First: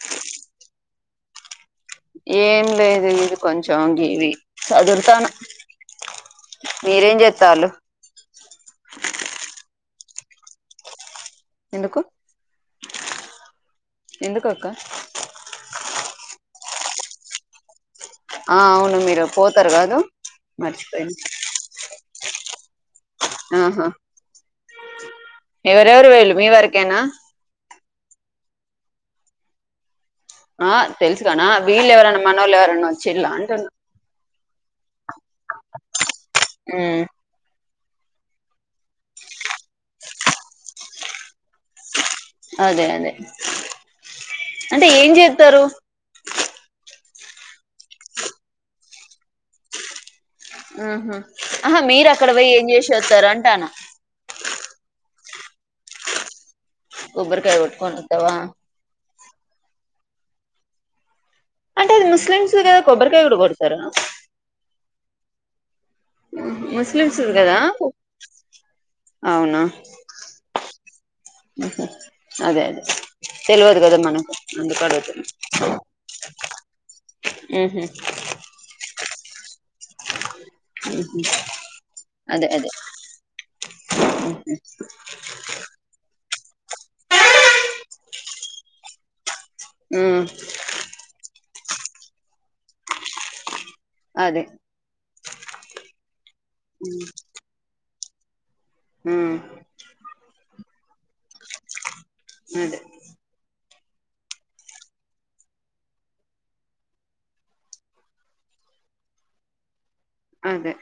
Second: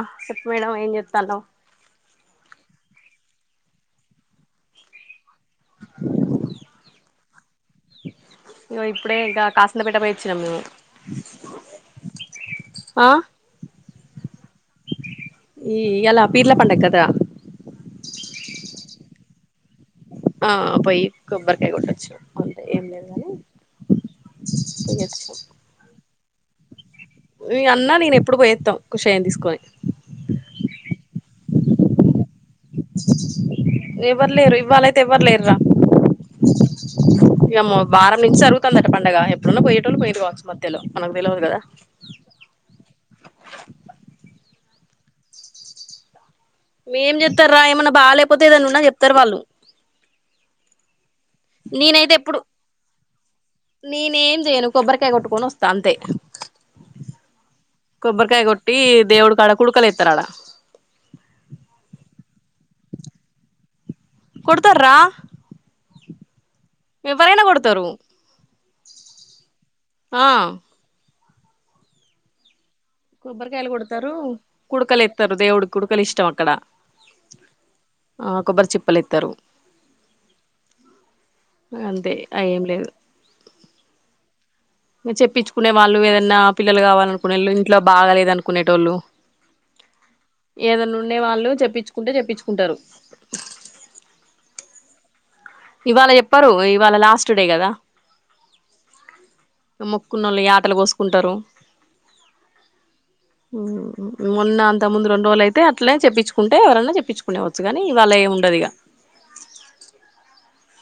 ఆ చెప్ప మేడం ఏం చెప్తాలో ఏం లేదు ఇది కొంచం గీవి చదుర్తన మీరేం చేస్తాలు ఎంత పెటమయచ్చ నమ్ ఎందుకు ఆ ఎందుకక్క ఈ ఎలా పీర్ల పండ కదా ఆ అవును మీరు పోతారు కాదు ఆ పోయి మర్చిపోయిన కంబరకయి వచ్చ అ ఆహా ఎవరెవరు వళ్ళు మీ వరకేనా న అన్న నేను ఎప్పుడు పోయేస్తాం కుషాయం తీసుకొని ఆ తెలుసు కాణ వీళ్ళు ఎవరైన్నా ఎవరు లేరు ఇవవాళయితే ఎవరు లేర్రా ఆ వారం నుంచి జరుగుతుందిట పండగ ఎప్పుడున్న పోయేట వాళ్ు పోయిరు కావచ్చు మధ్యలోనకు తెలియదు కదా అదే అదే అంటే ఏం చేస్తారు మేం చెప్తారా ఏమన్నా బాగాలేకపోతేదనిన్నా చెప్తారు వాళ్ళు ఆహ ఆహా మీరు నేనైతే అక్కడ ఎప్పుడు పోయి ఏం చేసి వస్తారు అంటాను నేనేం చేయను కొబ్బరికాయ కొట్టుకొన్ ఒస్తా అంతే కొబ్బరికాయ కొట్టుకొని వత్తవా కొబ్బరికాయ కొట్టి దేవుడు కాడ కుడుకలి ఎతారాడ అంటే అది ముస్లిమ్స్ద కొబ్బరికాయ కూడా కొడతారా కొడతార్రా ముస్లిమ్స్ది ఎవరైనా కదా కొడతారు అవున ఆ అదే అదే కొబ్బరికాయలు తెల్వదు కదా కొడతారు మనకు అందుకు కుడకలు అడుగుతున్నా ఎత్తరు దేవుడికి కుడకలు ఇష్టం అక్కడ ఉహు ఆ కొబ్బరి చిప్పలు ఇత్తరు అంతే అ అదే ఏం అదే లేదు చెప్పించుకునే వాళ్ళు ఏదన్నా పిల్లలు కావాలనుకునేళ్ళు ఇంట్లో బాగాలేదు అనుకునేటోళ్ళు ఉమ్ ఏదైనా ఉంన్నే వాళ్ళు చెప్పించుకుంటే చెప్పించుకుంటారు అదే ఇవాళ ఎప్పరు ఇవాళ లాస్ట్ డే కదా ఉమ్ మొక్కున్నోళ్ళు యాటలు కోసుకుంటరు అదె మొన్న అంత ముందు రెండు రోజులు అయితే అట్లనే చెప్పించుకుంటే ఎవరన్నా చెప్పించుకునేవచ్చు గాని ఇవాళ ఎం ఉండదు దిగ అదే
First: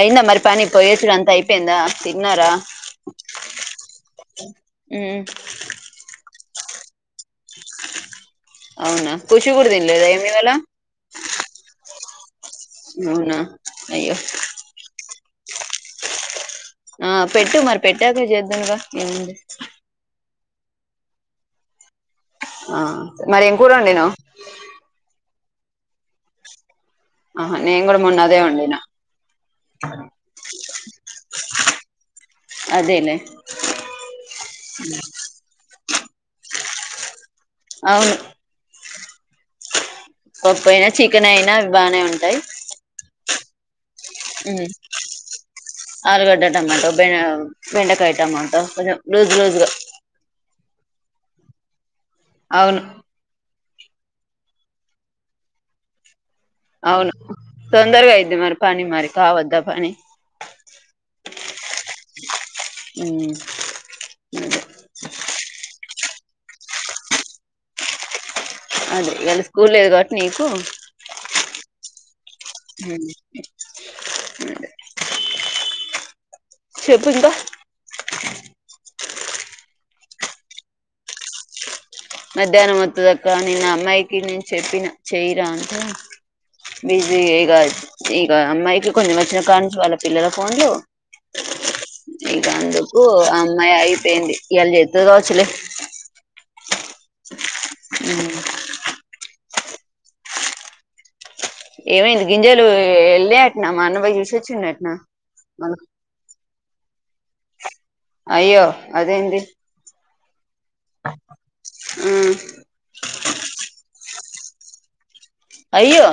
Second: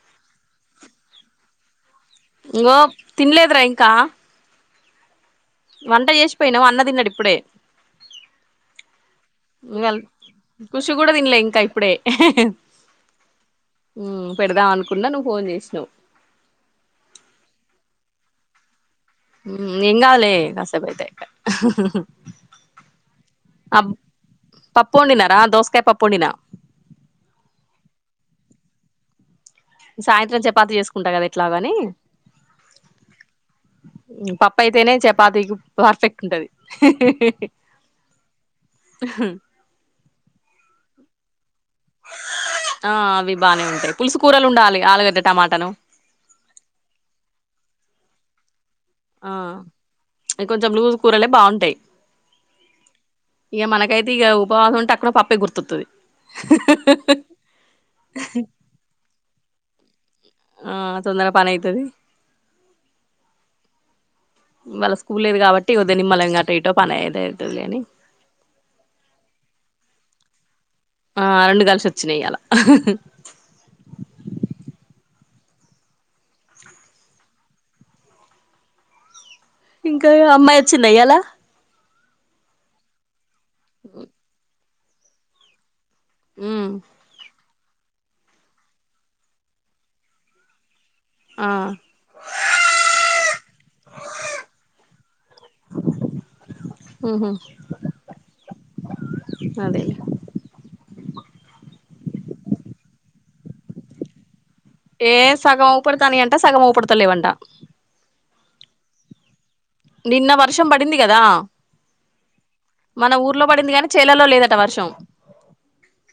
అయింద మరి పని కొయ్యేసుడు అంత అయిపోయిందా తిన్నారా ఇంగో తినలేదురా ఇంకా ఉ వంట చేసిపోయినావు అన్న తిన్నడు ఇప్పుడే అవునా ఖుషి కూడా తినలేదా ఏమి ఇవాళ ఖృషి కూడా తిన్లే ఇంకా ఇప్పుడే అవునా ఉ అయ్యో పెడదాం అనుకున్నా నువ్వు ఫోన్ చేసినవ్ ఆ పెట్టు మరి పెట్టాక జెద్దంగా ఎంగాల్లె కసె బైతే ఇంగ ఆ మరి ఏం కూర వండినవ్ ఆ దోశ కాయ పప్పు వండిన అహ నేను కూడా మొన్నదే వండినా సాయంత్రం చపాతి చేసుకుంటా కదా ఎట్లాగని అదేలే పప్పయితేనే చపాతిగు పర్ఫెక్ట్ ఉంటది అవును పప్పుయినా చికెన్ అయినా బానే ఉంటాయి ఆ అవి బానే ఉంటయ్ ఉ ఆలుగడ్డ టమాటో బె బెండకాయ టమాటో కొంచెం ఆ లూజు లూజుగా అ కొంచెం లూజు కూరలే బాగుంటాయి అవును ఇగ మనకైతే ఇగ ఉపవాసం ఉంటే అక్కడ పప్పే గుర్తొత్తది అవును తొందరగా అయిది మరి పని మరి కావద్దా పని ఆ తొందరగా పని అయితది ఉ ఇవాళ స్కూల్ లేదు కాబట్టి ఇ ఒద్దు నిమ్మళంగా ఇంకా అటో ఇటో పని ఏదవుతుది లే అని అదే ఇయల స్కూల్ లేదు గట్ నీకు ఆ రెండు కలిసి వచ్చినాయి ఇయలా ఉ అదే చెప్పు ఇంకా ఇంకా అమ్మాయి వచ్చింది ఇయలా మధ్యాహ్నం వత్తదక్క నిన్నా ఆ అమ్మాయికి నేను చెప్పిన చేయిరా అంటే ఉమ్ బిజీగా ఇక అమ్మాయికి కొన్ని వచ్చిన కానుంచి వాళ్ళ పిల్లల ఫోన్లు ఆ ఇంక అందుకు ఆ అమ్మాయి అయిపోయింది ఇయాల చెత్తలేచలే ఉహు ఉ అదే ఏమైంది గింజాలు వెళ్లాయఅట్నా మా అన్న పోయి చూసొచ్చిండటనా ఏ సగం మన ఊపడతాని అంట సగం ఊపడతా లేవంట అయ్యో అదేంది నిన్న వర్షం పడింది కదా ఉ మన ఊర్లో పడింది గాని చేలలో లేదట వర్షం అయ్యో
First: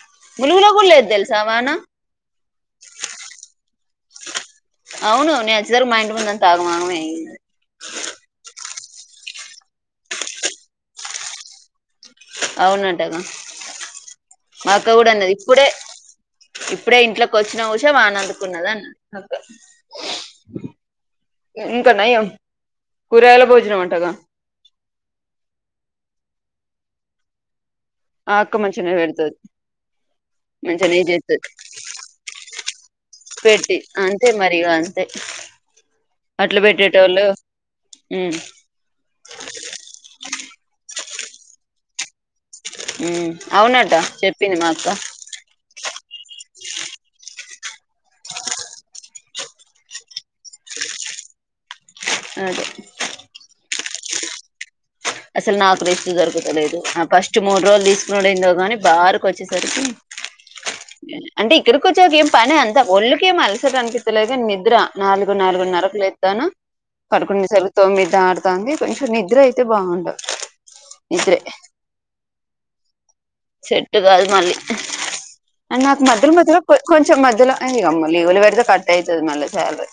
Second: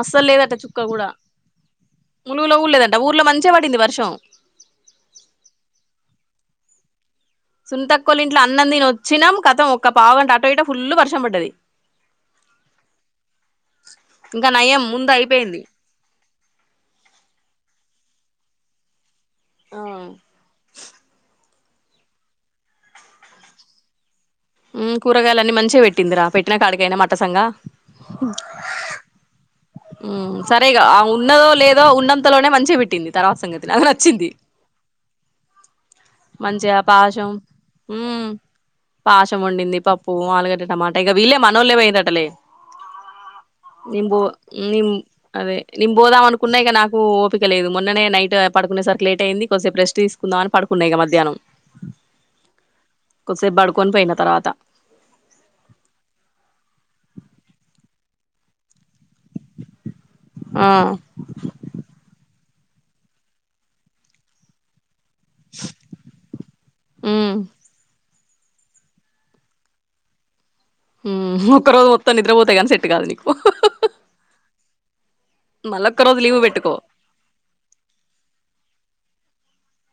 అస్సలు లేదట ములుగులో చుక్క కూడా లేదు తెల్సా వాన ములుగులో కూడా లేదంట ఊర్లో మంచిగ పడింది వర్షం అవును నెజ్జరు మా ఇంటిముందు అంతా ఆగమాగం అయింది సుంతక్కోలి ఇంట్లో అన్నం తిని వచ్చినాం కతం ఒక పావుగంట అటో ఇటో ఫుల్ వర్షం పడ్డది అవునంటగా ఇంకా నయం మాక్క కూడా ముందు అన్నది అయిపోయింది ఇప్పుడే ఇప్పుడే ఇంట్లోకి వచ్చిన ఉస వాన డుకున్నదన్న అంతే ఆ ఇంకా నయం కూరగాయలా భోజనం అంటగా కూరగాయల అన్నీ మంచిగా పెట్టిందిరా పెట్టినాక ఆడికి పోయిన మట్టసంగ ఆ అక్క మంచిగనే పెడుతది ఉ సరేగా మంచిగానే చేస్తది ఉన్నదో లేదో ఉన్నంతలోనే మంచిగ పెట్టింది తర్వాత సంగతి పెట్టి నాకు అంతే నచ్చింది మరి ఇగ అంతే అట్ల మంచిగా పెట్టేటోళ్ళు పాశం మ్మ్ పాశం వండింది పప్పు ఆలుగడ్డ టమాటా ఇక వీళ్లేే మనోళ్లేపోయిరటలే ఉమ్ అవునట నేను బొ చెప్పింది మా నిం అక్క దే నేను పోదాం అనుకున్నా ఇక నాకు ఓపిక లేదు మొన్ననే నైట్ పడుకునేసరికి లేట్ అయింది కొద్సేపు రెస్ట్ తీసుకుందాం అని పడుకు ఇక మధ్యానం అదే కొద్దిసేపు బడుకొని పోయిన తర్వాత అసలు నాకు రెస్ట్ దొరుకుతలేదు ఫస్ట్ మూడు రోజులు తీసుకునుడు ఏందో గాని వారకి వచ్చేసరికి ఆ అంటే ఇక్కడికి వచ్చాక ఏం పని అంతా ఒళ్లుకేం అలసట అనిపిస్తలేదు గాని నిద్ర నాలుగు నాలుగున్నర్రకు లేత్తాను మ్మ్ పడుకొన్ని సరి తోమ్మిది దాడుత తాంది కొంచెం నిద్ర అయితే బాగుండదు ఒక్క రోజు మొత్తం నిద్రపోతే కాని సెట్ కాదు నీకు సెట్ కాదు మళ్ళీ అండ్ మళ్ళొక్క నాకు రోజు మద్దలో లీవ్ మధ్యలో పెట్టుకో కొంచెం మధ్యలో గమ్లు ఉల్లిగడ్డ కట్ అయి మళ్ళా శాలరీ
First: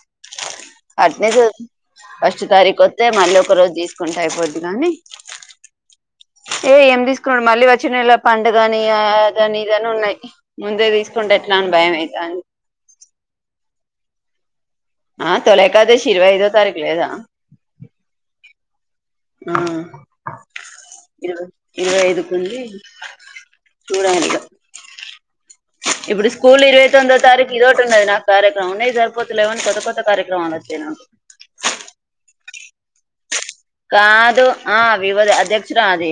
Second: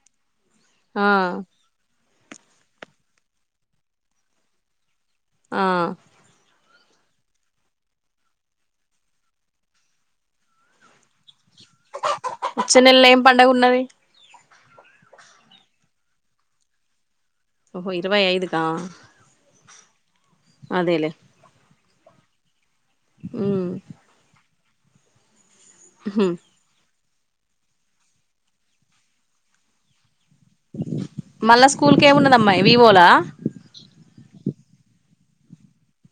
ఆ అట్నే చ ఫస్ట్ తారీఖు వత్తే మళ్ళీ ఒక రోజు తీసుకుంటే అయిపోద్ది కాని ఆ ఏ ఏమి తీసుకుంటడు మళ్ళీ వచ్చినళ్ళ పండు కాగానిగాని ఇదని ఉన్నాయి ముందే తీసుకుంట నను భయంమైత వచ్చే నెలలో ఏం పండగ ఉన్నది ఇరువైఐో తారీుదా ఓహో ఇరవై ఐదు కా ఆ ఇరవై ఇరవై ఐదుకు ఉంది ఉమ్ చూడాద ఉహు ఇప్పుడు స్కూల్ ఇరవ తొందో తారీఖ ఇద ఉంది అ నా క్యక్రంయి సరిపోతు లేవన్ కొత్త కార్యక్రమం మళ్ళా స్కూల్ క ఏముండదమ్మాయి వివోలా కాదు ఆ వివ అధ్యక్షుడు అది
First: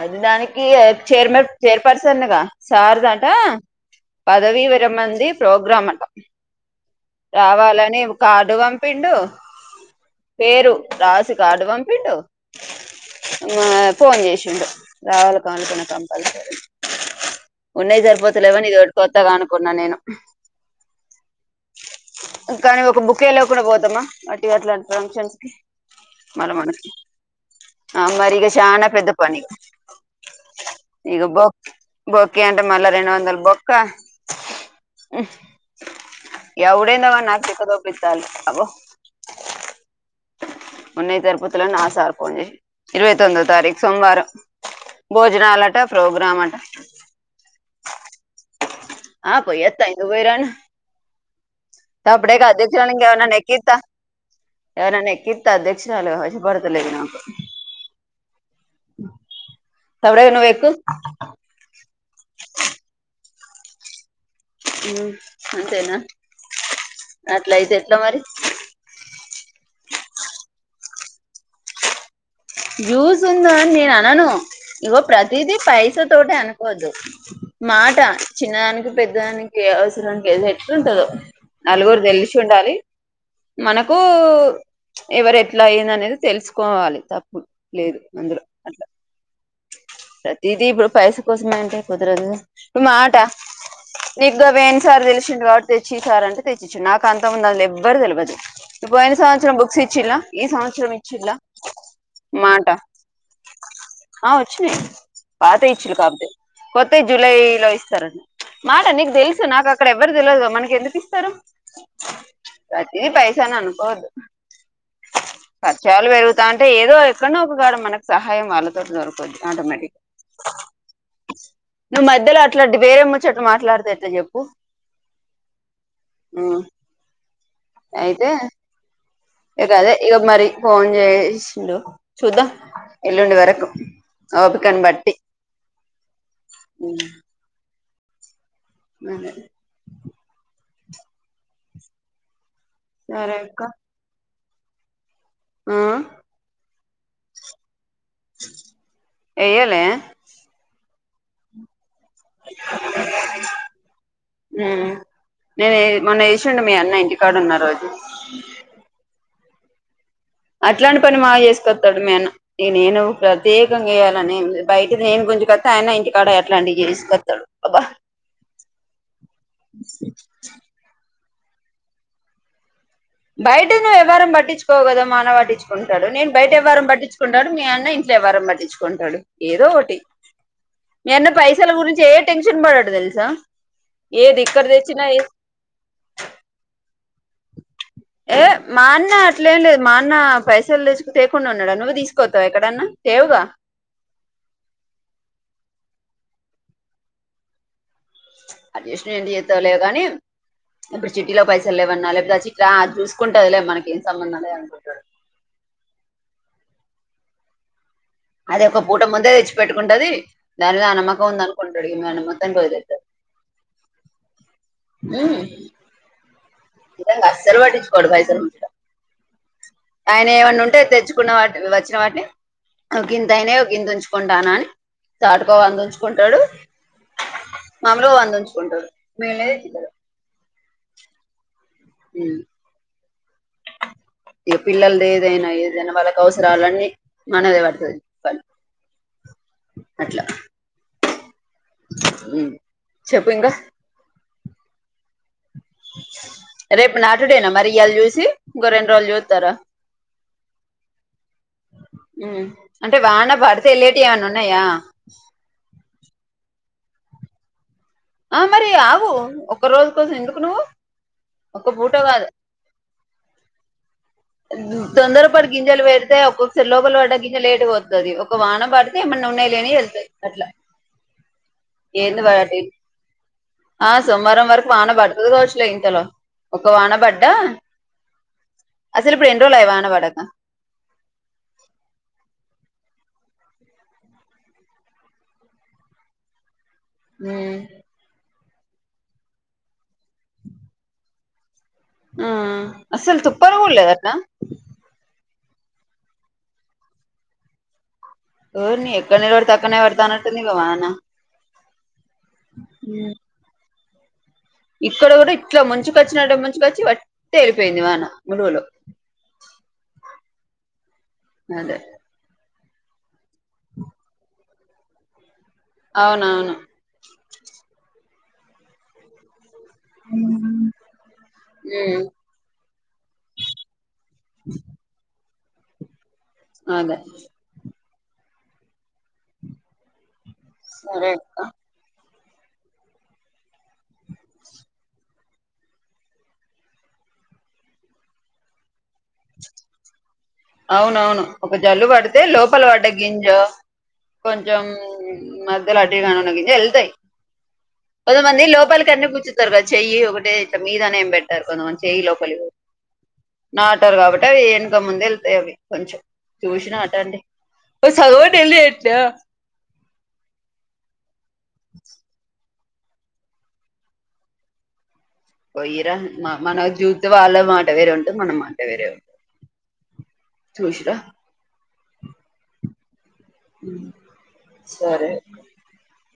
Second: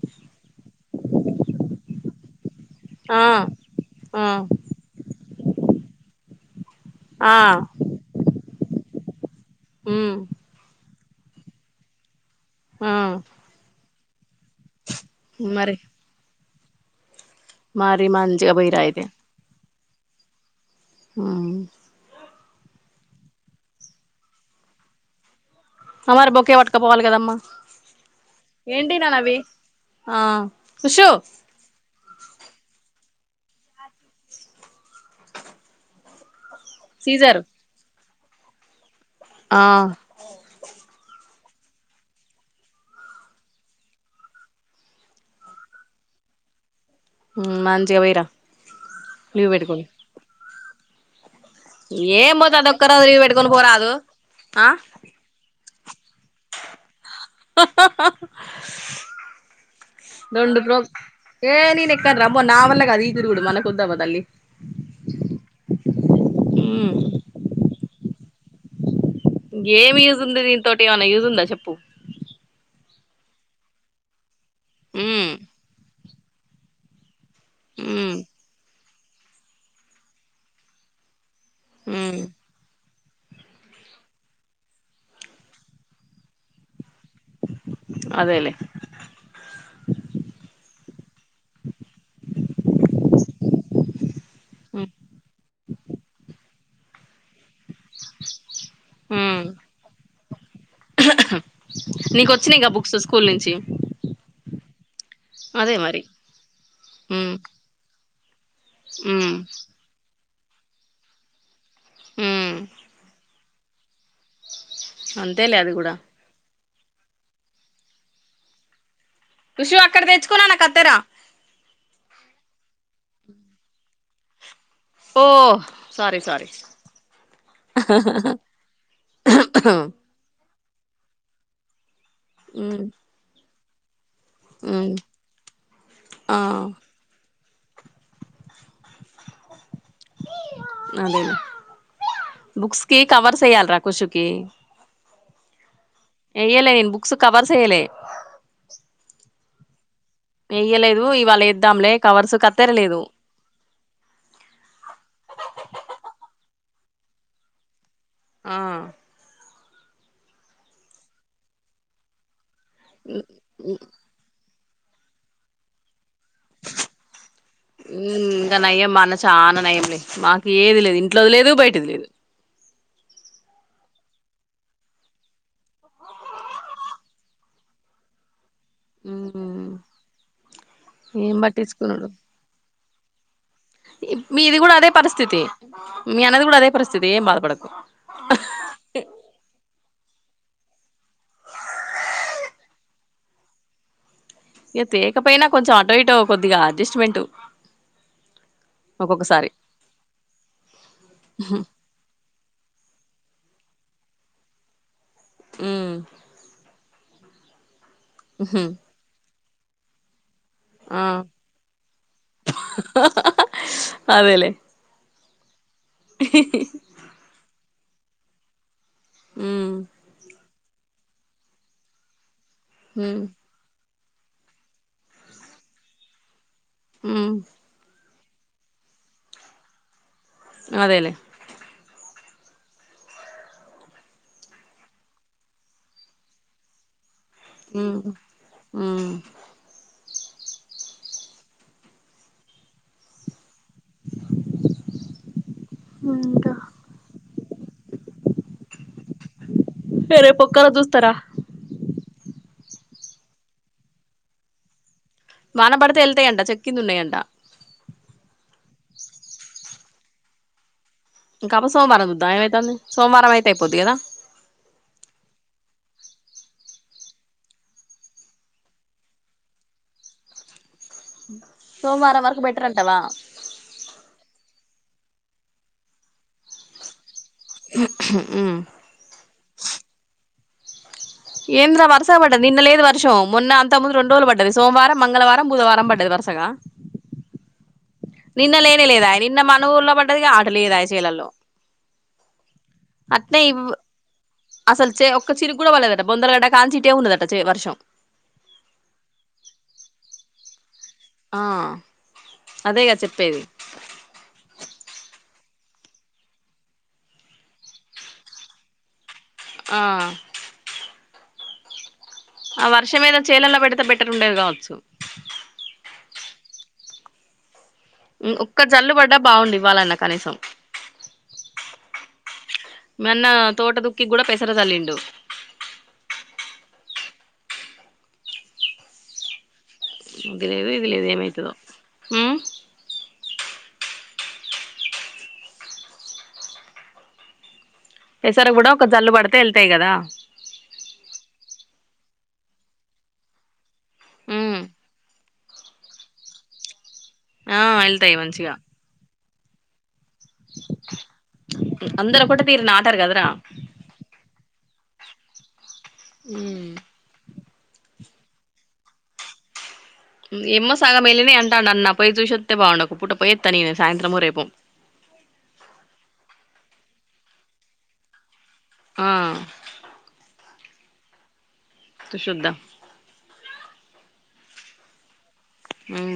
అది దానికి ఈ చైర్మన్ చైర్పర్సన్గా ఆ సార్దట ఆ పదవి వేర మంది ప్రోగ్రామ్ అంట ఆ రావాలని కాడు పంపిండు ఉమ్ పేరు రాసి కడువాం పిడు ఆ ఫోన్ చేసిండు రావాల మరి కానుకునే కంపల్సరీ ఉన్నాయి మరి మంచిగా సరిపోతులేవని ఇది పోయిరా ఒకటికొత్తాగా అనుకున్నా నేను ఆ కానీ ఒక బుక్ే లేకుండా పోతామా అటు అట్లాంటి ఫంక్షన్స్ కి అ మరి మళ్ళ బొకే మనకి పట్టుకపోవాలి కదమ్మా ఆ మరి ఇక చానా ఏంటి నా పెద్ద న అవి పని ఆ కుుషు బొక్క అంటే మళ్ళా రెండు వందలు బొక్క ఎవడేందవ సీజర్ నాకు బకద ఒబ్లిత అల్ అవో ఆ ఉన్నయ తిరుపతిలో నా సార్కో ఇరవై తొమ్మిో తారీఖు సోమవారం భోజనాలుట ప్రోగ్రాంట మంచిగా పోయిరా ఆ లీవ్ పోయి పెట్టుకొని ఎత్తాయి పోైరను ఏం తప్పుడేగా పోతే అధ అదొక్క చని రోజు గే ఉ లీవ్ పెట్టుకొని నత్త పోరాదు ఆ ఉ న అధ అక్షరాలుగా వష పడతలేదు నాకు త తమరే నువ్వు రెండు ఎక్కు ప్రో ఏ నను ఎక్కార అమ్మో నా వల్ల కదదు ఈ గురు కూడా మనకుద్దాబద అలి అంతేనా ఉమ్ అట్లా ఇతే ఎట్లా మరి ఇంకేమి యూజ్ ఉంది దీనితోటి ఏమైన్నా యూజ్ ఉందా చెప్పు ూస్ ఉందా అని నేను అనను ఇవో ఉమ్ ప్రతిదీ పైసా తోట అనుకోవద్దు మాట ఉమ్ చిన్నదానికి పెద్దదానికి అవసరం ఉంటే ఎట్లు ఉంటదుో నలుగురు ఉమ్ తెలిసి ఉండాలి మనకు ఎవరు ఎట్లా అయి్యంది అనేది తెలుసుకోవాలి తప్పు లేదు అందులో అదేలే అట్లా ప్రతిదీ ఇప్పుడు పైస కోసమ అంటే కుదరదు ఇప్పుడు మాట నీకు గ వ ఏన్ ఉమ్ సార్ తెలిసిండ వాటి తెచ్చిసారంటే తెచ్చ ఇచ్చు నాకు అంత ఉంద అది ఎవ్వరు తెలియదు ఇ పోయిన ఉమ్ సంవత్సరం బుక్స్ ఇచ్చిలా ఈ సంవత్సరం ఇచ్చలా నీకు మాట వచ్చినాయిగా బుక్స్ స్కూల్ నుంచి ఆ వచ్చినాయి పాతే అదే ఇచ్చలు మరి కాబట్టి కొత్త జూలై ఉమ్ లో ఇస్తారండి మాట నీకు ఉమ్ తెలుసు నాకు అక్కడ ఎవ్వరు తెలియదు మనకి ఎందుకు ఇస్తారు ఉమ్ ప్రతిది పైస ని అనుకోద్దు అంతేలే అది కూడా పఖచలు పెరుగుతా అంటే అంటే ఏదో ఎక్కడన్నాో ఒకగాడ మనకు సహాయం వాళ్ళతో దొకు ుషి అక్కడ తెచ్చుకున్నా నా కత్తరా నువ్వు మధ్యలో అట్లాంటి వేరేమో చెట్టు మాట్లాడతే ఎట్లా చెప్పు ఓ సార సార అయితే ఇక అదే ఇక మరి ఫోన్ చేసిండు చూద్దాం ఉమ్ ఎల్లుండి వరకు ఓపికన్ ఉమ్ బట్టి ఆ అదే అదే బుక్స్ కి సరే కవర్స్ అక్క చెయ్యాలరాఖషుకి ఆ యల్లే నన్ బుక్స్ కవర్స్యల్లే ఏయ్యలే వయ్యలేదు ఇవాళ ఇద్దాంలే నేను మొన్న చూండి మీ అన్న ఇంటికాడ ఉన్న రోజు ఆ అట్లాంటి పని మాగా చేసుకస్తాడు మేన్న ఈ నేను ప్రత్యేకంగా చేయాలని ఏం లేదు బయటది నేను కొంచెం కత్త అయనా ఇంక ఇంకా నయ్యమ్మా అన్న చాలనా నయ్యమ్మ మాకు ఏది లేదు ఇ ఇట్లది లేదు బయటది లేదు బయట నువ్వు ఎవరారం పట్టించుకోగదా మాన పట్టించుకుంటాడు నేను బయట ఎవ్వరారం పట్టించుకుంటాడు మీ అన్న ఇంట్లో వరమేంది నచుకుంటాడు ఏదో మ్మ్ ఒకటి మీ అన్న ఏం పైసల గురించి పట్టించుకునుడు ఏ టెన్షన్ పడాడు తెలుసా ఏది మీది ఇక్కడ కూడా అదే తెచ్చినా పరిస్థితి మీ అన్నది కూడా అదే పరిస్థితి ఏం బాధపడకు ఏ మా అన్న అట్లేం లేదు మా అన్న పైసలు తెచ్చకు తయకుండా ఉన్నాడా నువ్వు తీసుకోతావు ఎక్కడన్నా తేవుగా ఇక తేకపోయినా కొంచెం అటో ఇటో కొద్దిగా అడ్జస్ట్మెంట్ అస్న్ ఏం ఒక్కొక్కసారి చేతాలేవు కానీ ఇప్పుడు చిట్టీలో పైసలు లేవన్నా లేకపోతే చక్క జూ కుంటాదిలే మనం సంబంధంాలే అనుకుంటాడు అ అది ఒక పూట ముందే తెచ్చి పెట్టుకుంటది దాని ఆ అనమ్మాకం ఉంద అను కొండుకి మ అనమ్మ తం పోయిదు అవేలే ఇద అస్సలు పట్టించుకోడు పైసలుంచి ఉమ్ ఆయన ఏమడి ఉంట తెచ్చుకున్న వా వచ్చిన వాటిని ఒక ఉమ్ గంత అయినే గంత ఉంచు చకుంటాన అని చాటుకోవాలని ఉంచుకుంటాడు అ లో అంది ఉంచుకుంటారు మేనేదిద్దదు అదేలేే అ ఈ పిల్లలది ఏదైనా ఏదైనా వాళ్ళకు అవసరాలన్నీ మనదే పడుతుది ఉమ్ ఫ ఉమ్ అట్లా చెప్పు ఇంకా ముంట డే మరియాళ్లు చూసి గరెడ్్ర వాళలు చతారా ఫర పక్క దూ తరా అంటే వాన పడితే లేటి ఏమనా ఉన్నాయా వానబడత ఎళ్తేయంట చెకి నున్నంట ఆ మరి ఆవు ఒక్క రోజు కోసం ఎందుకు నువ్వు ఇంకాప ఒక పూటో సోమవారం కాదు చూద్దాం ఏమైతుంది సోమవారం అయితే అయిపోద్ది కదా తొందర పడి గింజలు పెడితే ఒక్కొక్కసారి లోపల పడ్డ గింజలు లేటు పోతుది ఒక వాహనం పడితే ఏమన్నా ఉన్నాయలే అని వెళ్తాయి అట్లా సోమవారం ఏంది వరకు వాటి బెటర్ అంటావా ఆ సోమవారం వరకు వాన పడుతుంది కావచ్చులే ఇంతలో ఒక వాన పడ్డా ఉమ్ అసలు ఇప్పుడు రెం రోజులుయివాన వాడక ఏంద రా వర్షం పట్టది ఇన్న లేదు వర్షం మన్న అంత ముందు రెండోజు పడ్ారుదు సోమవారం మంగవారం బుధవారం పట్టదు వ సగా హ నిన్న లేని లేదా నిన్న మన ఊర్లో పడ్డది ఆట లేదా చీలల్లో ఆ అసలు అత్తే ఈ తుప్పరు కూడా లేదటనా అసలుచ ఒక చిరు కూడాడళ్లేదట బొందరగడ కాన్ిీటే ఉన్నదట వర్షం ఊరి నీ ఎక్కడ నిలవడితే అక్కనే ఎ పడతా అన్నట్టుంది కమానా ఆ అదేగా చెప్పేది ఇక్కడ కూడా ఇట్లా ముంచుకొచ్చినడ ముంచుకొచ్చి వట్ే వెళ్ళిపోయింది వాన గురుగులో ఆ అదే ఆ వర్షం మీదా చీలల్లో పెడితే బెట్టర్ ఉండేది కావచ్చు అవునవును ఒక్క జల్లు పడ్డా బాగుంంది ఇవ్వాలన్నా కనీసం ఉమ్ మన్న తోట ద కి కూడా పెసర తల్లిండు అదే ఇదిదు ఇదిలే సరే ఏదమతుద అక్క తసర కూడా ఒక జల్లు పడితే వెళ్తాయి కదా అవునవును ఒక జల్లు పడితే లోపల పడ్డ గింజ ఉమ్ కొంచెం మధ్యలో అలాటి కానుడా వెళ్తాయి్ ఆ వెళ్తాయి అద మంది మంచిగా లోపల్ కని కూర్చు తర్వా చెయ్యి ఒకటే ఇ మీదనే ఏం పెట్టారు కొంతమ చెయ్యి అందరు ఒకటే లోపలికి తీరు నాటారు కదరా నా కాబట్టి అవి వెనక ముందు వెళ్తాయ అవి కొంచెం చూసిన ఆట అండి ఒక సగవడి లేట్ ఎమ్మో సగం మళ్ళనే అంటాం అన్న పోయి చూష బాగుండా కూట పోయే తని సాయంత్రము రేపోం పోయ్యరా మన జూత్ వాళ్ళ మాట వేరు ఉంటు మనం మాట వేరే ఆ ఉంటుంది చూసిరా సుశద్ధ సరే ఉమ్